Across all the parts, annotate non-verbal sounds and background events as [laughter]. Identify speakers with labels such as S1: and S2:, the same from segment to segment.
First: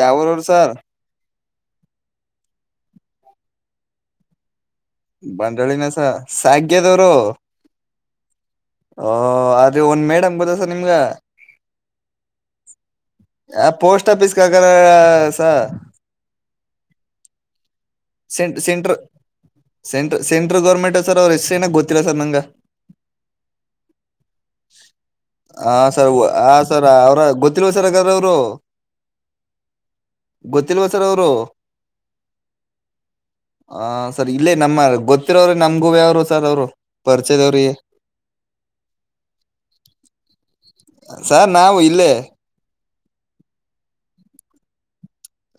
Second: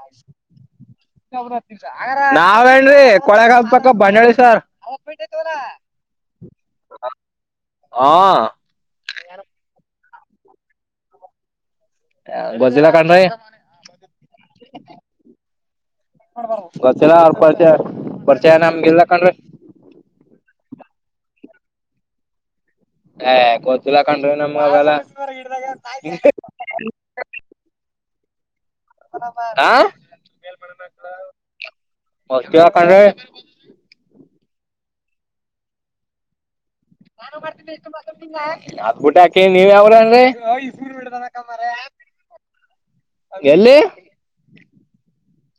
S1: ಯಾವರು ಅವರು ಸಾರ್
S2: ನಾವೇಏನ್ಕೊಳೆಗಂದ ಪಕ್ಕ ಬಂಡಳಿ ಸರ್
S1: ಬಂಡ್ರಳಿನಸ ಸಾಗ್ಯದವರು
S2: ಹ
S1: ಹ ಆದ್ರೆ ಒಂದ ಮೇಡಮ್ ಬದಸ ನಿಮ್ಗ
S2: ಗೊತ್ತಿಲ್ಲ ಕಣ್ರಿ
S1: ಯ ಪೋಸ್ಟ್ ಆಫಿಸ್ ಕಗ ಸರ್
S2: ಗೋತ್ತಿಲ್ಲ ಅಪ್ಪಾಜಿ
S1: ಸೆಂ ಸೆಂಟ್ರ ಸೆಂ ಸೆಂಟ್ರಲ್ ಗೌರ್ಮೆಂಟ್ ಸರ್ ಅವ್ರ ಎಸ್ ಏನ ಗೊತ್ತಿಲ್ಲ ಸರ್ ನಂಗ
S2: ಹೇ ಗೊತ್ತಿಲ್ಲ ಕಣ್ರಿ ನಮ್ಗ ಅವೆಲ್ಲ
S1: ಹ ಸರ್ ಆ ಸರ್ ಅವ್ರ ಗೊತ್ತಿಲ್ವ ಸರ್ ಹಾಗಾದ್ರ ಅವ್ರು
S2: ಹಾ
S1: ಗೊತ್ತಿಲ್ವ ಸರ್ ಅವ್ರು
S2: ಮಸ್ತಿವ ಕಣ್ರಿ
S1: ಆ ಸರ್ ಇಲ್ಲೇ ನಮ್ ಗೊತ್ತಿರೋರಿ ನಮ್ಗೂವೆ ಸರ್ ಅವ್ರು
S2: ಯಾನೋ ಮಾಡ್ತಿದೆ ಇಷ್ಟೋ [unintelligible] ಎ ಗುಡ್ಡೆ ಹಾಕ್ ಕೆ ನೀವ್ ಯಾವ್ ಉರ್ ಅನ್ರಿ
S1: ಸರ್ ನಾವು ಇಲ್ಲೇ
S2: ಎಲ್ಲಿ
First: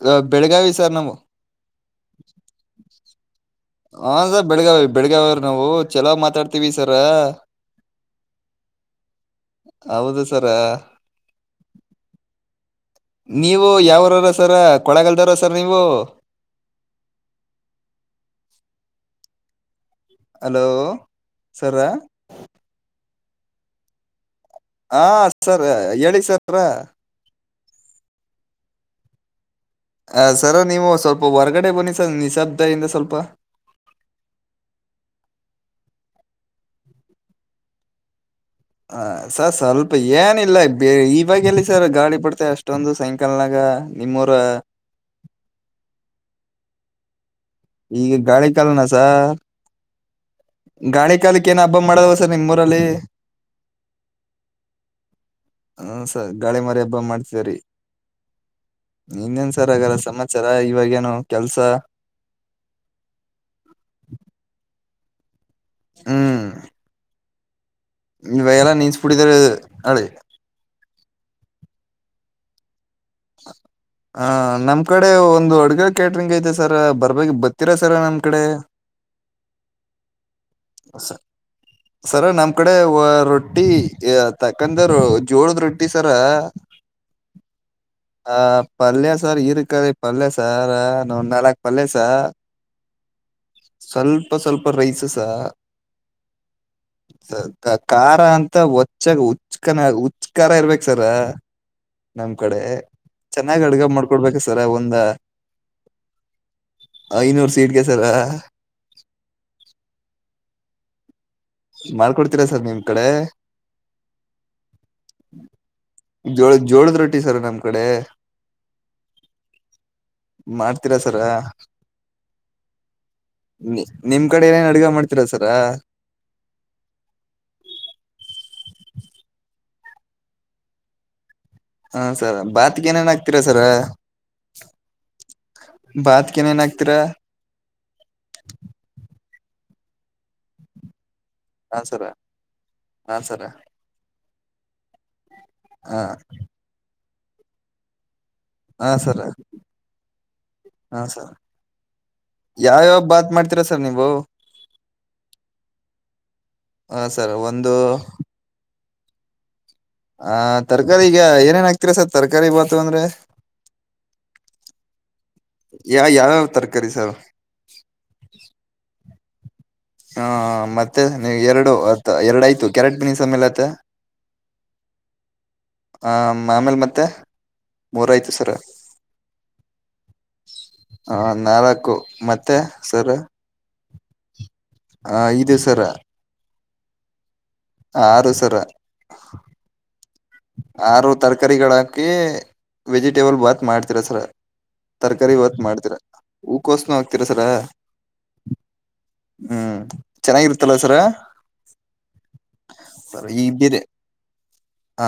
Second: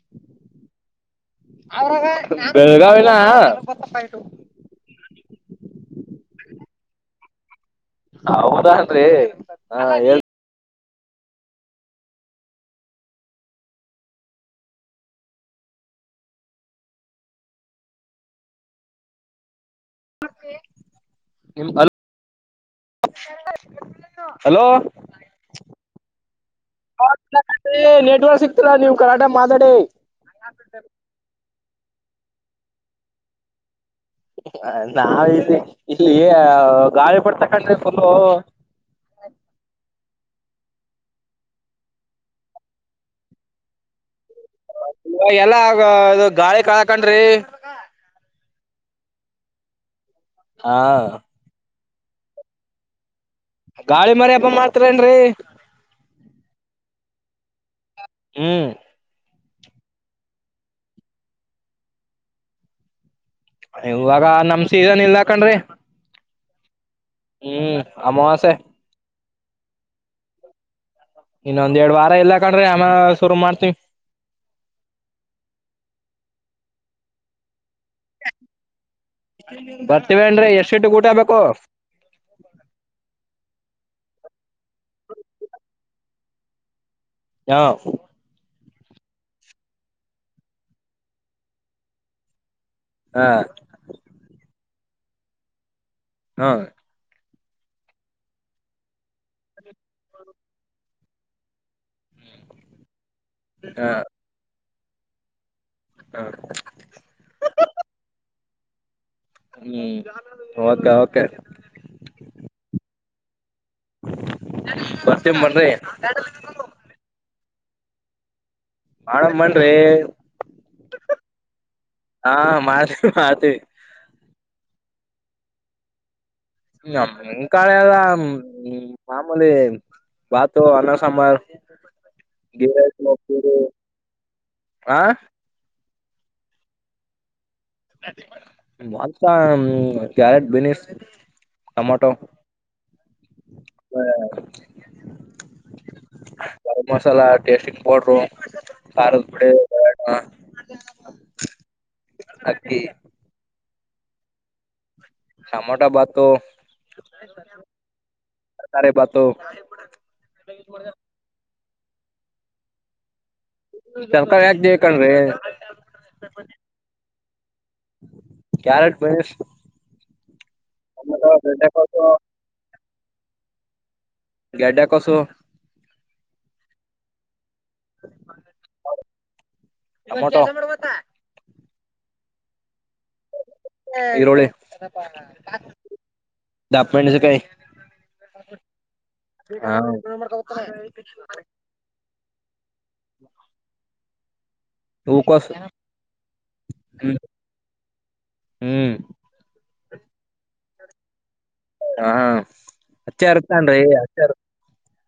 S1: ಗಾ ಬೆಳಗಾವಿ ಸರ್ ನಮ್
S2: [unintelligible] ಬೆಳ್ಗಾವಿನ
S1: ಹ ಸರ್ ಬೆಳಗಾವಿ ಬೆಳಗಾವಿಯವ್ರ ನಾವು ಚಲೋ ಮಾತಾಡ್ತಿವಿ ಸರ
S2: ಹೌದಾನ್ರಿ ಹ ಹೇಳ್
S1: ಹೌದು ಸರ ನೀವು ಯಾವರರ ಸರ ಕೊಳಗಲ್ದವಾರ ಸರ್ ನೀವು ಹಲೋ ಸರ
S2: [unintelligible]
S1: ಹ ಸರ್ ಹೇಳಿ ಸರ
S2: ನೆಟ್ವರ್ಕ್ ಸಿಗ್ತಿಲ್ಲಾ ನೀವು ಕರೆಕ್ಟಾಗಿ ಮಾತಾಡ್
S1: ಹ ಸರ್ ನೀವು ಸ್ವಲ್ಪ ಹೊರ್ಗಡೆ ಬನ್ನಿ ಸ ಅ ನಿಶಬ್ದ ಇಂದ ಸ್ವಲ್ಪ
S2: ನಾವ ಇಲ್ ಇಲ್ಲಿ ಗಾಳಿ ಬರ್ತಾ ಇತ್ ಕಂಡ್ರಿ ಫುಲ್ಲು
S1: ಹ ಸರ್ ಸ್ವಲ್ಪ ಇ ಏನಿಲ್ಲ ಬೆ ಇವಾಗ್ ಎಲ್ಲಿ ಸರ್ ಗಾಳಿ ಬಿಡ್ತೆ ಅಷ್ಟೊಂದು ಸೈಂಕಲ್ನಾಗ ನಿಮ್
S2: ಎಲ್ಲ ಆ ಅದು ಗಾಳಿ ಕಾಳ ಕಣ್ರೀ
S1: ಈಗ ಗಾಳಿ ಕಾಲನ ಸರ್
S2: ಹಾ
S1: ಗಾಳಿ ಕಾಲಕ್ಕೆ ಏನಪ್ ಹಬ್ಬ ಮಾಡಲ್ವಾ ಸರ್ ನಿಮ್ಮ ಊರಲ್ಲಿ
S2: ಗಾಳಿ ಮರಿ ಹಬ ಮಾಡ್ತರೇನ್ರಿ
S1: ಬ್ಬ ಮಾಡ್ತೀರಿ
S2: ಹ್ಮ್
S1: ಇನ್ನೇನ್ ಸರ್ ಆಗಲ್ಲ ಸಮಾಚಾರ ಇವಾಗೇನು ಕೆಲ್ಸ
S2: ಇವಾಗ ನಮ್ ಸೀಸನ್ ಇಲ್ಲಾಕಂಡ್ರಿ
S1: ಹ್ಮ್
S2: ಹ್ಮ್ ಅಮಾವಾಸ್ಯೆ
S1: ಇವೆಲ್ಲ ನೀನ್ ಕುಡತರು ನಳೆ
S2: ಇನ್ನೊಂದ್ ಎರಡ್ ವಾರ ಇಲ್ಲಾ ಕಂಡ್ರೆ ಆ
S1: ಹ ನಮ್ ಕಡೆ ಒಂದು ಹಡುಗ ಕ್ಯಾಟ್ರಿಂಗ್ ಐತೆ ಸರ್ ಬರ್ಬೇಕ ಬರ್ತೀರಾ ಸರ ನಮ್ಮ್ ಕಡೆ
S2: ಬರ್ತೀವನ್ರಿ ಎಷ್ಟು ಗಂಟೆಗೆ ಊಟ ಬೇಕು
S1: ಯ ತಕಂದರು ಜೋಳದ ರೊಟ್ಟಿ ಸರ್
S2: ಹಾ
S1: ಹ ಪಲ್ಯ ಸರ್ ಇರ್ಕರಿ ಪಲ್ಯ ಸಾರ್ ನೊ ನಾಲ್ಕ್ ಪಲ್ಯಸಾರ್
S2: ಹಾ
S1: ಸ್ವಲ್ಪ ಸ್ವಲ್ಪ ಸರ್ ರೈಸಸ್ [unintelligible]
S2: ಹಾ
S1: ಖಾರ ಅಂತ ಒಚ್ಚಾಗ ಹುಚ್ಕನ ಹುಚ್ ಖಾರ ಇರ್ಬೇಕ ಸರ ನಮ್ ಕಡೆ ಚೆನ್ನಾಗ್ ಅಡ್ಗ ಮಾಡ್ಕೊಡ್ಬೇಕ ಸರ ಅವ ಒ ಅಂದ
S2: ಹಾ
S1: ಐನೂರು ಸೀಟ್ಗೆಸರ [inaudible]
S2: ಹ್ಮ್ ಹೊದ ಗಾವ ಕೆ [unintelligible]
S1: ಮಾಡ್ಕೊಡ್ತೀರಾ ಸರ್ ನಿಮ್ ಕಡೆ
S2: ಬರ್ತೀನ್ ಬನ್ರಿ
S1: ಜೋಳ ಜೋಳದ ರೊಟ್ಟಿ ಸರ್ ನಮ್ ಕಡೆ
S2: ಮಾಡಳ ಮನ್ ರ
S1: ಮಾಡ್ತೀರಾ ಸರ
S2: ಹಾ ಮಾಡತಿವಿ ಮಾಡತಿವಿ
S1: ಸರಾ
S2: ನಿಮ್ಮ್ ಕಡೆಯಲ್ಲ ಮಾಮೂಲಿ ಬಾತು ಅನ್ನಸಂಬಾರ್
S1: ಹಾ ಸರ ಬಾತಿಗೆ ಏನೇನ್ ಹಾಕ್ತಿರಾ ಸರ
S2: ಆ
S1: ಬಾತ್ಗೆನ್ ಆಕ್ತೀರಾ
S2: ಮಾ ಕ್ಯಾರೆಟ್ ಬ
S1: ಹಾ ಸರ
S2: ಟಮಾಟೋಸ್
S1: ಹಾ ಸರ ಹ
S2: ಸಲಾ ಟೆಸ್ಟಿಂಗ್ ಪೌಡರ್
S1: ಹಾ ಸರ
S2: ಖಾರದ ಪುಡಿ
S1: ಯಾವ
S2: ಅಕ್ಕಿ
S1: ಯಾವ ಬಾತ್ ಮಾಡ್ತಿರ ನೀ ಬೌ
S2: ಟೊಮೋಟಾ ಬಾತು
S1: ಹ ಸರ್ ಒಂದು
S2: ಸಾರೆ ಬತ
S1: ಹ ತರಕಾರಿಗೆ ಏನೇನ್ ಆಕ್ತಿ ಸರ್ ತರಕಾರಿ ಬಾತು ಅಂದ್ರೆ
S2: ತರಕಾರಿ ಯಾಕಕಣ ರೀ
S1: ಯಾ ಯಾವ್ಯಾವ ತರಕಾರಿ ಸರ್
S2: ಕ್ಯಾರೆಟ್ ಬೇಸ್
S1: ಹ ಮತ್ತೆ ನೀವು ಎರಡು ಅ
S2: ಗೆಡ್ಡೆಕೋಸು
S1: ಎರಡ ಆಯ್ತು ಕೆರೆಟ್ ನ ಸಮಯಲತ
S2: ಗಾಡ್ಯ ಕಸೋ
S1: ಹ ಆಮೇಲೆ ಮತ್ತೆ ಮೂರಾಯ್ತು ಸರ
S2: ಟೊಮೊಟೊ
S1: ಹ ನಾಲ್ಕ [unintelligible] ಮತ್ತೆ ಸರ್
S2: ಈರುಳಿ
S1: ಹ ಐದು ಸರ
S2: ದಾಪ ಮೆನ್ಸಿ ಕಾಯ
S1: ಆರು ಸರ
S2: ಹಾ
S1: ಆರು ತರಕಾರಿಗಳ ಹಾಕಿ ವೆಜಿಟೇಬಲ್ ಭಾತ್ ಮಾಡ್ತಿರ ತಸರ ತರಕಾರಿ
S2: ಹೂಕೋಸು
S1: ಹೊತ್ ಮಾಡ್ತೀರ ಹೂಕೋಸ್ನ
S2: ಹ್ಮ್
S1: ಹಾಕ್ತಿರ ಸರ
S2: ಹ್ಮ್
S1: ಹ್ಮ್ ಚೆನ್ನಾಗಿರ್ತ [unintelligible] ತ್ತಲಸರ
S2: ಹಾ ಹಚ್ಚ ಇರ್ತನ್ರಿ ಹಚ್ಚ
S1: ಹಾ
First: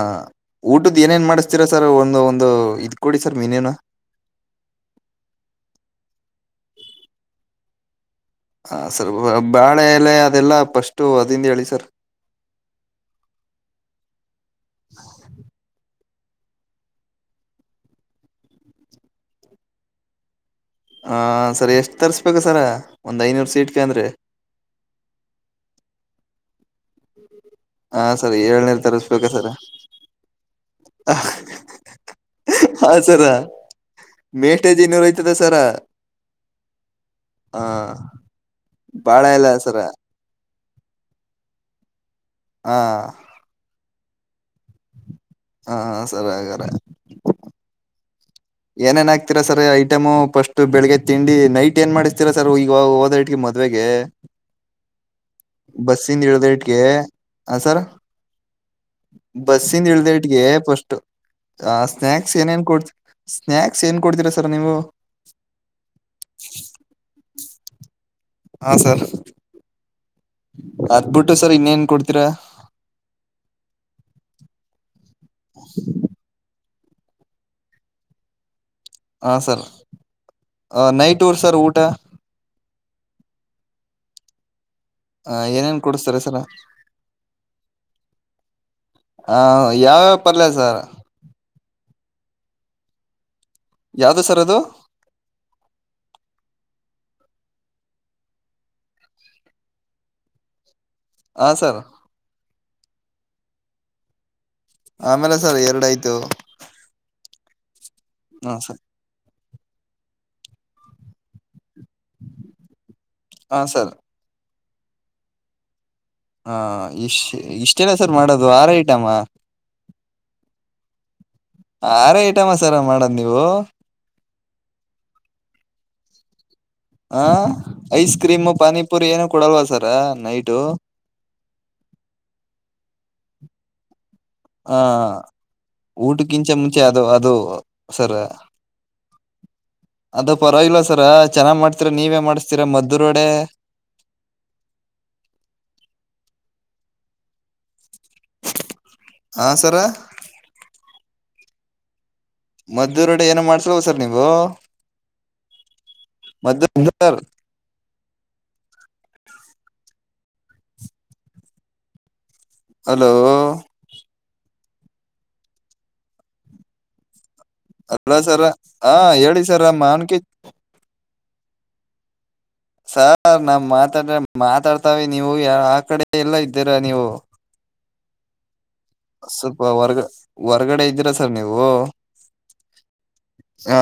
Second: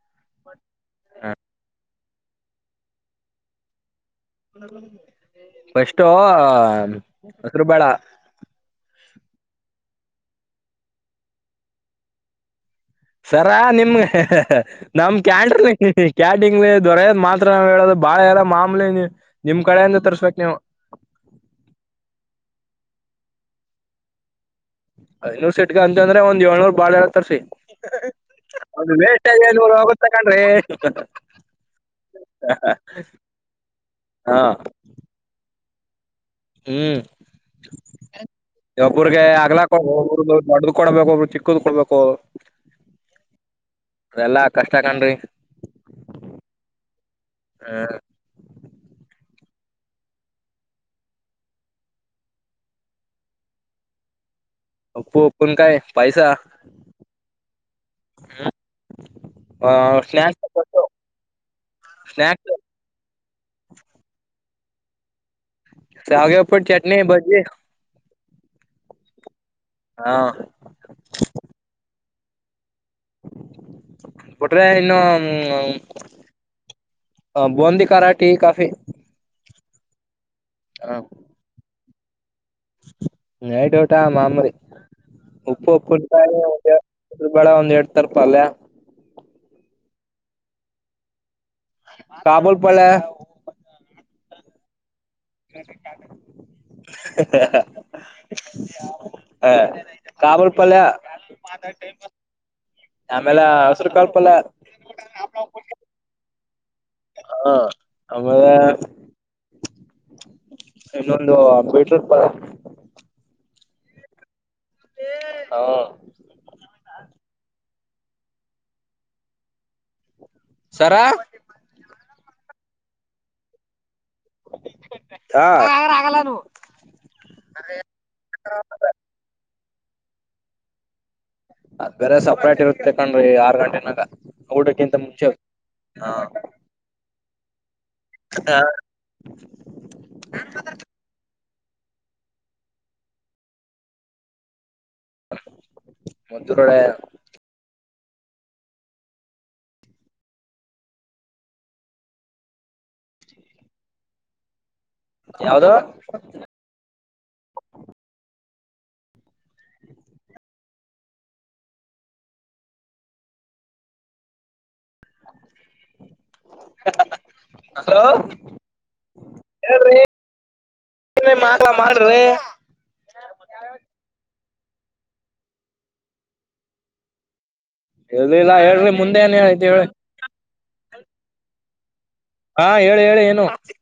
S1: ಊಟದ ಏನೇನ್ ಮಾಡ್ತೀರಾ ಸರ್ ಒಂದು ಒ ಒಂದು ಇದ ಕೊಡಿ ಸರ್ ಮೀನೇನು
S2: ಫಸ್ಟು ಹೆಸರು ಬೆಳೆ
S1: ಹ ಸ್ವಲ್ಪ ಬಾಳೆ ಲೆ ಅದೆಲ್ಲ ಫಸ್ಟು ಅದಿಂದ ಹೇಳಿ ಸರ್
S2: ಸರಾ ನಿಮ ಹಹ [unintelligible] ನಮ ಕ್ಯಾಂಡ್ರನ ಕ್ಯಾಟಿಂಗ್ಲಿ ದೊರೆಯೋದ ಮಾತ್ರ ನಾವ್ ಹೇಳೋದು ಬಾಳ ಎಲ್ಲ ಮಾಮೂಲಿ ನೀಮ್ ಕಡೆಯಿಂದ ತರ್ಸ್ಬೇಕಕ್ ನೀವು
S1: ಹ ಸರ್ ಎಷ್ಟು ತರ್ಸ್ಬೇಕ ಸರ ಒಂದ್ ಐನೂರು ಸೀಟ್ಗೆ ಅಂದ್ರೆ
S2: ಐನೂರ್ ಸೆಟ್ಗ ಅಂತ ಅಂದ್ರೆ ಒಂದ್ ಏಳ್ನೂರ್ ಬಾಳ ಎಲೆ ತರ್ಸಿ
S1: ಹಾ ಸರ್ ಏಳ್ನೇರ್
S2: ಒಂದು
S1: ತರಸ್ಬೇಕ
S2: ವೇಸ್ಟೇಜ್
S1: ಸರ
S2: ಐನೂರ್ ಹೋಗುತ್ತ ಕಣ್ರೀ
S1: ಹ ಸರ
S2: ಹಾ
S1: ಮೇಷ್ಟಾಜಿ ನೂರುಐ್ತದ ಸರ
S2: ಹ್ಮ್
S1: ಹ
S2: ಒಬರ್ಗೆ
S1: ಬಾಳೆ ಎಲೆ
S2: ಆಗ್ಲಾಕ್ಕ
S1: ಸರ
S2: ಒ ಮಾಡ ಕೊಡ್ಬೇಕು ಅವರು ಚಿಕ್ಕ್ ಕೊಡ್ಬೇಕು ಅವರು
S1: ಹಾ
S2: ಎಲ್ಲಾ ಕಷ್ಟ ಕಣ್ರಿ
S1: ಹಾ ಸರಿ ಹಂಗಾರೆ
S2: ಹ್ಮ
S1: ಏನೇನ್ ಆಕ್ತೀರಾ ಸರ್ ಐಟಮು ಫಸ್ಟ್ ಬೆಳಿಗ್ಗೆ ತಿಂಡಿ ನೈಟ್ ಏನ್ ಮಾಡ್ತೀರಾ ಸರ್ ಈಗ ಹಓದ ಇಟ್ಗೆ ಮದ್ವೆಗೆ
S2: ಉಪ್ಪು ಉಪ್ಪನ್ಕಾಯಿ ಪಾಯ್ಸ
S1: ಬಸ್ಸಿಂದ ಇಳ್ದ ಇಟ್ಗೆ ಹ ಸರ್
S2: ಆ
S1: ಬಸ್ಸಿಂದ ಇಳ್ದ ಇಟ್ಗೆ
S2: ಸ್ನಾಕ್ಸ್
S1: ಫಸ್ಟ್ ಆ ಸ್ನ್ಯಕ್ಸ್
S2: ಸ್ನಾಕ್ಸ್
S1: ಏನೇನ್ ಕೊಡ್ತ ಸ್ನಾಯಕ್ಸ್ ಏನ್ ಕೊಡ್ತೀರಾ ಸರ ನೀವ
S2: ಶಾವಿಗೆ ಉಪಿಟ್ ಚಟ್ನ ಬಾಜಿ
S1: ಹಾ ಸರ್ ಅದಬಿಟ್ಟು ಸರ್ ಇನ್ನೇನ್ ಕೊಡ್ತ ತ್ರ [unintelligible]
S2: ಕೊಟ್ರ ಇನ್ನೊ ಹ್ಮ್ ಹ ಬುಂದಿಖಾರ ಕಾಟಿ ಕಾಫಿ
S1: ಹ ಸರ್ ಆ ನೈಟ್ ಊರ್ ಸರ್ ಊಟ
S2: ನೈಟ್ ಊಟ ಮಾಮೂಲಿ ಉಪ್ಪು
S1: ಏನೇನ್ ಕೊಡಿಸ್ತಾರೆ ಸರ್
S2: ಉಪ್ಪುಂಕಾಯಿ
S1: ಆ
S2: ಒಂದ್ ಎಡ್ ತರ ಪಲ್ಯ
S1: ಪರ್ಲ ಸರ್
S2: ಕಬಲ್ ಪಲ್ಯ
S1: ಯಾವ್ದು ಸರ್ ಅದು
S2: ಹ ಕಾಬುಲ್ ಪಲ್
S1: ಹಾ
S2: ಮಾತ
S1: ಸರ್
S2: ರೈಮ [unintelligible] ಆಮೇಲೆ ಹಸರುಕಾಳ್ ಪಲ್ಯ
S1: ಆಮೇಲೆ ಸರ್ ಎರಡಯ್ತು
S2: ಹಾ ಅಮಲೆ
S1: ಸರ್
S2: ಇನ್ನೊಂದು ಬಿಟ್ ಪಲ್ಯಾ
S1: ಹ ಸರ್
S2: ಹಾ
S1: ಹಾ ಇಷ್ಟ್ ಇಷ್ಟೆಲ್ಲ ಸರ್ ಮಾಡೋದು ಆರ ಐಟಮ
S2: ಸರಾ
S1: ಆರೇ ಐಟಮ್ಸರ ಮಾಡದು ನೀವು
S2: [unintelligible] ಗ ರಗಲ್ಲ
S1: ಹ ಐಸ್ ಕ್ರೀಮು ಪಾನಿಪುರಿ ಏನು ಕೊಡಲ್ವ ಸರ್ ನೈಟು
S2: ಅದ್ ಬೇರೆ ಸಪ್ರೇಟ್ ಇರುತ್ತೆ ಕಣ್ಡ್ರಿ ಆರು ಗಂಟೆನಾಗ
S1: ಹ
S2: ಊಟಕ್ಕಿಂತ ಮುಂಚೆ ಹಾ
S1: ಊಟಕ್ಕಿಂಚೆ ಮುಂಚೆ ಅದು ಅದು ಹ ಸರ ಅದು ಪರವಾಗಿಲ್ಲ ಸರ ಚೆನ್ನಾಗ್ ಮಾಡ ಹತ್ರ ನೀವೇ ಮಾಡಿಸ್ತೀರ ಮದ್ದುರೋಡೆ
S2: ಮದ್ದೂರ್ ವಡೆ
S1: ಹಾ ಸರ ಮದ್ದೂರ್ ವಡೆ ಏನು ಮಾಡ್ಸಲ್ವ ಸರ್ ನೀವು
S2: ಯಾವ್ದು?
S1: ಹ. [unintelligible] ಹಲೋ.
S2: [unintelligible] ಹಲೋ
S1: ಅಲ್ಲ ಸರ, ಹ ಹೇಳಿ ಸರ ಮಾನ್ಕಿ
S2: [unintelligible] ಮಾಡ್ರಿ.
S1: ಸಾರ್ ನಮ್ ಮಾತಾಡ್. ಮಾತಾಡ್ತಾವಿ ನೀವು ಆ ಕಡೆ ಎಲ್ಲೊ ಇದ್ದೀರಾ ನೀವು.
S2: ಎಲ್ಲು ಇಲ್ಲ ಹೇಳ್ [unintelligible] ಮುಂದೆ ಏನ್
S1: ಸ್ವಲ್ಪ
S2: ಹೇಳಿದ್ ಹೇಳ್
S1: ಹೊರ್ಗ ಹೊರ್ಗಡೆ ಇದೀರಾ ಸರ್ ನೀವು.
S2: ಹಾ ಹೇಳಿ ಹೇಳಿ ಏನು.
S1: ಹಾ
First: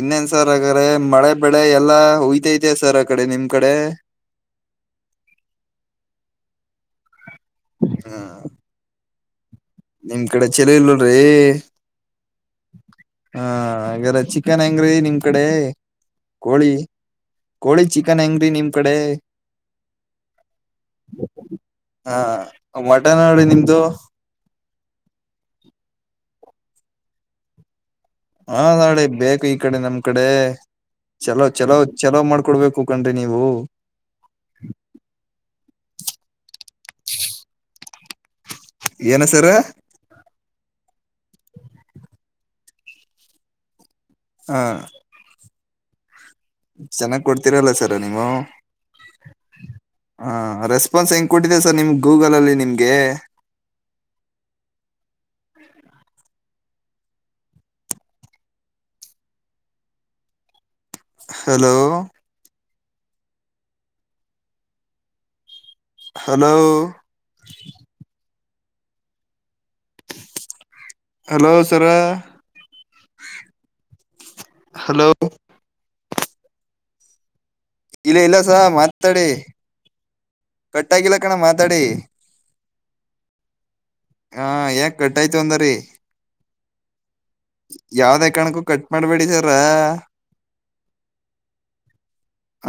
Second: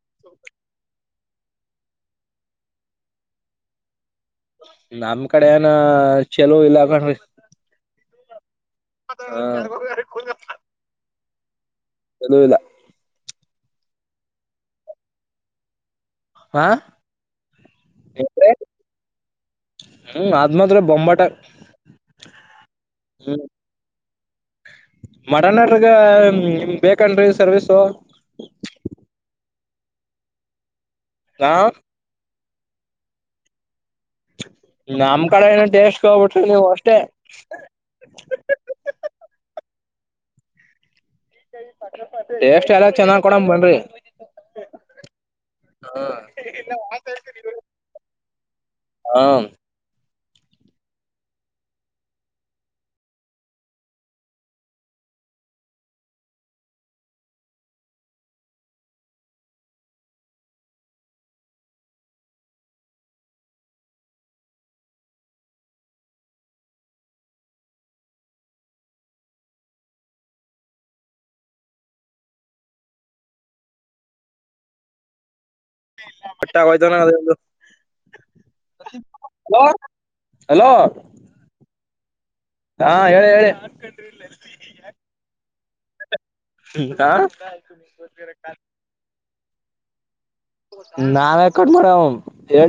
S1: ಇನ್ನೇನ್ ಸರ್ ಹಾಗಾರೆ, ಮಳೆ ಬೆಳೆ ಎಲ್ಲಾ ಉಯ್ತಾಇದಿಯ ಸರ್ ಆ ಕಡೆ ನಿಮ್ ಕಡೆ.
S2: ನಮ್ ಕಡೆ ಏನ ಚಲೋ ಇಲ್ಲ ಕಣ್ರಿ
S1: ಹಾ.
S2: ಹ [unintelligible]
S1: ನಿಮ್ ಕಡೆ ಚೆಲೋ ಇಲ್ರರಿ [unintelligible] ಎ.
S2: ಚಲೋ ಇಲ್ಲ
S1: ಹಾ ಅಂಗಾರೆ ಚಿಕನ್ ಹೆಂಗ್ರೀ ನಿಮ್ ಕಡೆ.
S2: ಹಾ
S1: ಕೋಳಿ ಕೋಳಿ ಚಿಕನ್ ಹೆಂಗ್ರೀ ನಿಮ್ ಕಡೆ,
S2: ಹ್ಮ್ ಅದ್ ಮಾತ್ರ ಬೊಂಬಾಟ
S1: ಹ ಮಟನ್ ಅಂಗ್ಡಿ ನಿಮ್ದು.
S2: ಮಟನ್ ಆರ್ಡರಿಗ ನಿಮಿಗ್ ಬೇಕೇನ್ರಿ ಸರ್ವೀಸು.
S1: ಹಾ ನಾಳೆ ಬೇಕು ಈ ಕಡೆ ನಮ್ ಕಡೆ. ಚಲೋ
S2: ಹಾ
S1: ಚಲೋ ಚಲೋ ಮಾ ಕೊಡ್ಬೇಕು ಕಂಡ್ರಿ ನೀವು.
S2: ನಮ್ ಕಡೆ ಏನನ್ ಟೆಸ್ಟ್ ನೋಡ್ಬುಟ್ರೆ ನೀವ್ ಅಷ್ಟೇ.
S1: ಏನ ಸರ
S2: ಟೇಸ್ಟ್ ಎಲ್ಲ ಚೆನ್ನಾಗ್ ಕೊಡಮ್ ಬನ್ರೀ.
S1: ಹ.
S2: ಹಾ.
S1: ಚೆನ್ನಾಗ್ ಕೊಡ್ತೀರಲ್ಲ ಸರ ನೀವು.
S2: ಹಾ
S1: ಹಾ ರೆಸ್ಪಾನ್ಸ್ ಹೆಂಗ್ ಕೊಟ್ಟಿದೆ ಸರ್ ನಿಮ್ ಗೂಗಲ್ಲಲ್ಲಿ ನಿಮ್ಗೆ. Hello. Hello. Hello sir. Hello.
S2: ಕಟ್ಟಗೋಯ್ತ್ ಏನ ಅದು [unintelligible]
S1: ಇಲ್ಲ ಇಲ್ಲ ಸ ಮಾತಾಡಿ
S2: ಹಲೋ
S1: ಕಟ್ಟಾಗಿಲ್ಲ ಕಣ ಮಾತಾಡಿ.
S2: ಹಾ ಹೇಳಿ ಹೇಳಿ.
S1: ಹಾ ಏಂಗ್ ಕಟ್ಟಾಯ್ತು ಅಂದರಿ.
S2: [unintelligible]
S1: ಯಾವದೇ ಕಾರಣಕ್ಕೂ ಕಟ್ ಮಾಡ್ಬೇಡಿ ಸರ
S2: ನಾವ್ ಯಾಕ್ ಕಟ್ ಮಾಡವ್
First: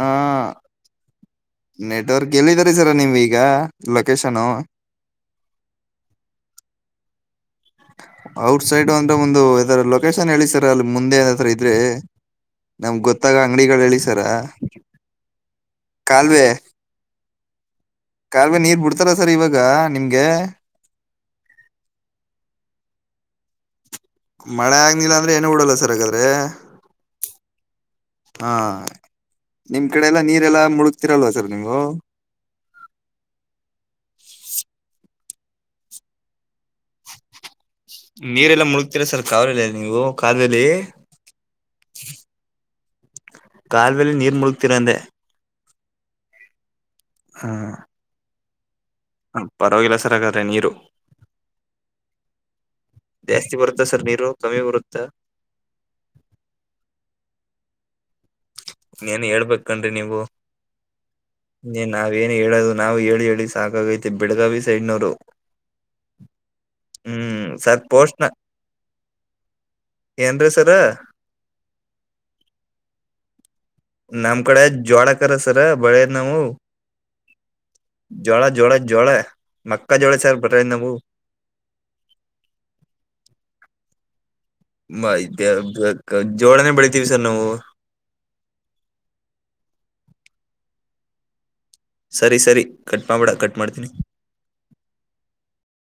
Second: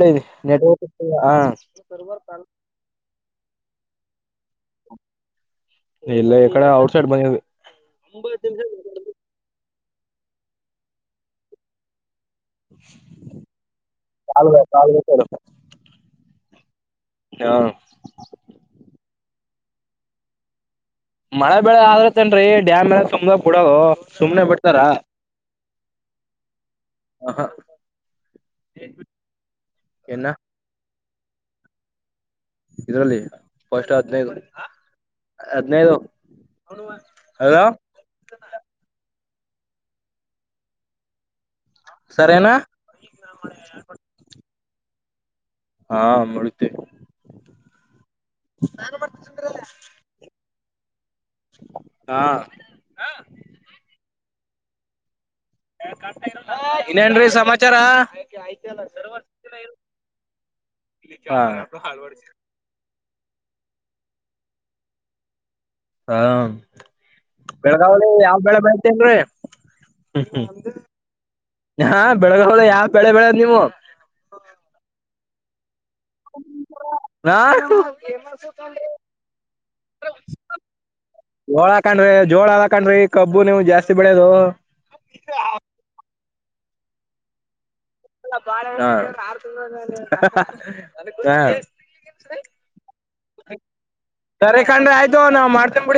S1: ಹ
S2: ನೆಟ್ವರ್ಕ್. ಇಲ್ಲ ಹಾ
S1: ನೆಟ್ವರ್ಕ್ ಎಲ್ಲಿದಾರ ಸರ ನಿಮ್ ಈಗ ಲೊಕೇಶನ್
S2: ಇಲ್ಲ ಎಕಡೆ ಔಟ್ ಸೈಡ್ ಮನೆ
S1: ಔಟ್ ಸೈಡ್ ಅಂದ್ರೆ ಒಂದು ಯರ ಲೊಕೇಶನ್ ಹೇಳಿ ಸರ್ ಅಲ್ಲಿ ಮುಂದೆ ಏನತ್ರರ ಇದ್ರೆ ನಮ್ಗ್ ಗೊತ್ತಾಗ ಅಂಗಡಿಗಳು ಹೇಳಿ ಸರ ಕಾಲವೆ
S2: ಹಾ
S1: ಕಾಲುವ ನೀರ್ ಬಿಡ್ತಾರ ಸರ್ ಇವಾಗ ನಿಮ್ಗೆ
S2: ಮಳೆ ಬೆಳೆ ಆದ್ರತೇನ್ರೀ ಡ್ಯಾಮ್ ಎಲ್ಲ ತುಂಬ್ದ ಕು ಬಿಡೋದು. ಸುಮ್ನೆ
S1: ಮಳೆ
S2: ಬಿಡ್ತಾರ
S1: ಆಗ್ಲಿಲ್ಲ ಅಂದ್ರೆ ಏನ ಹಡಲ್ಲ ಸರ್ ಬಗಾದ್ರೆ
S2: ಹ ಹಾ
S1: ಹಾ ನಿಮ್ ಕಡೆ ಎಲ್ಲ
S2: ಏನ
S1: ನೀರೆಲ್ಲಾ ಮುಳು ತಿರಲ ನೀವು
S2: ಇದ್ರಲ್ಲಿ ಸ್ ಹದ್ಿನೈದು ಹದ್ಿನೈದು
S1: ನೀರೆಲ್ಲ ಮುಳುಗ್ತಿೀರ ಸರ್ ಕ್ರಲ್ಲ ನೀವು ಕಾದದಲ್ಲಿ
S2: ಸರೇನಾ
S1: ಕಾಲುವಲ್ಲಿ ನೀರ್ ಮುಳಗ್ತಿರಂದೆ
S2: ಹಾ ಮಾಡತ
S1: ಹ್ಮ ಹ ಪರವಾಗಿಲ್ಲ ಸರಗಾದೆ ನೀರು
S2: ಹಾ
S1: ಜಾಸ್ತಿ ಬರುತ್ತಾ ಸರ್ ನೀರು ಕಮ್ಮಿ ಬರುತ್ತಾ
S2: ಇನ್ನೇನ್ೀ ಸಮಾಚಾರ
S1: ಏನ್ ಹೇಳ್ಬೇಕನ್ಿ ನೀವು
S2: ಹಾ
S1: ನೀನ್ ನಾವೇಏನು ಹೇಳದು ನಾವು ಹೇಳಿ ಹೇಳಿ ಸಾಕಾಗ ತ್ತ ಬೆಳಗಾವಿ ಸೈಡ್ನವರು
S2: ಹಾ
S1: ಹ್ಮ್ ಸರ್
S2: ಬೆಳಗಾವಳಿ
S1: ಪೋಸ್ಟ್ ನ
S2: ಯಾವ ಬೆಳೆ ಬೆಳತೇನ್ರಿ
S1: ಏನ್ರೀ ಸರ
S2: ಹ ಬೆಳಗಾವಳ ಯಾವ ಬೆಳೆ ಬೆಳ
S1: ನಾಮಕಡೇ ಜೋಳ ಸರ ಬೆಳೆದ್ ನಾವು
S2: ಹ
S1: ಜೋಳ ಜೋಳ ಜೋಳ ಮಕ್ಕ ಜೋಳ ಸರ್ ಬರ ನಾವು
S2: ಜೋಳ ಹಾಕಂಡ್ರಿ ಜೋಳ ಹಕಂಡ್ರಿ ಕಬ್ಬು ನೀವು ಜಾಸ್ತಿ ಬೆಳಿಯೋದು
S1: [unintelligible] ಜೋಳನೆ ಬೆಳಿತೀವಿ ಸರ್ ನಾವು
S2: ಬಾರ್ [unintelligible]
S1: ಸರಿ ಸರಿ ಕಟ್ ಮಾಡ್ಬೇಡ ಕಟ್ ಮಾಡ್ತೀನಿ
S2: ಸರಿಕಂಡ್ರೆ ಆಯ್ತು ನಾ ಮಾಡ್ತ ಬಿಡಿ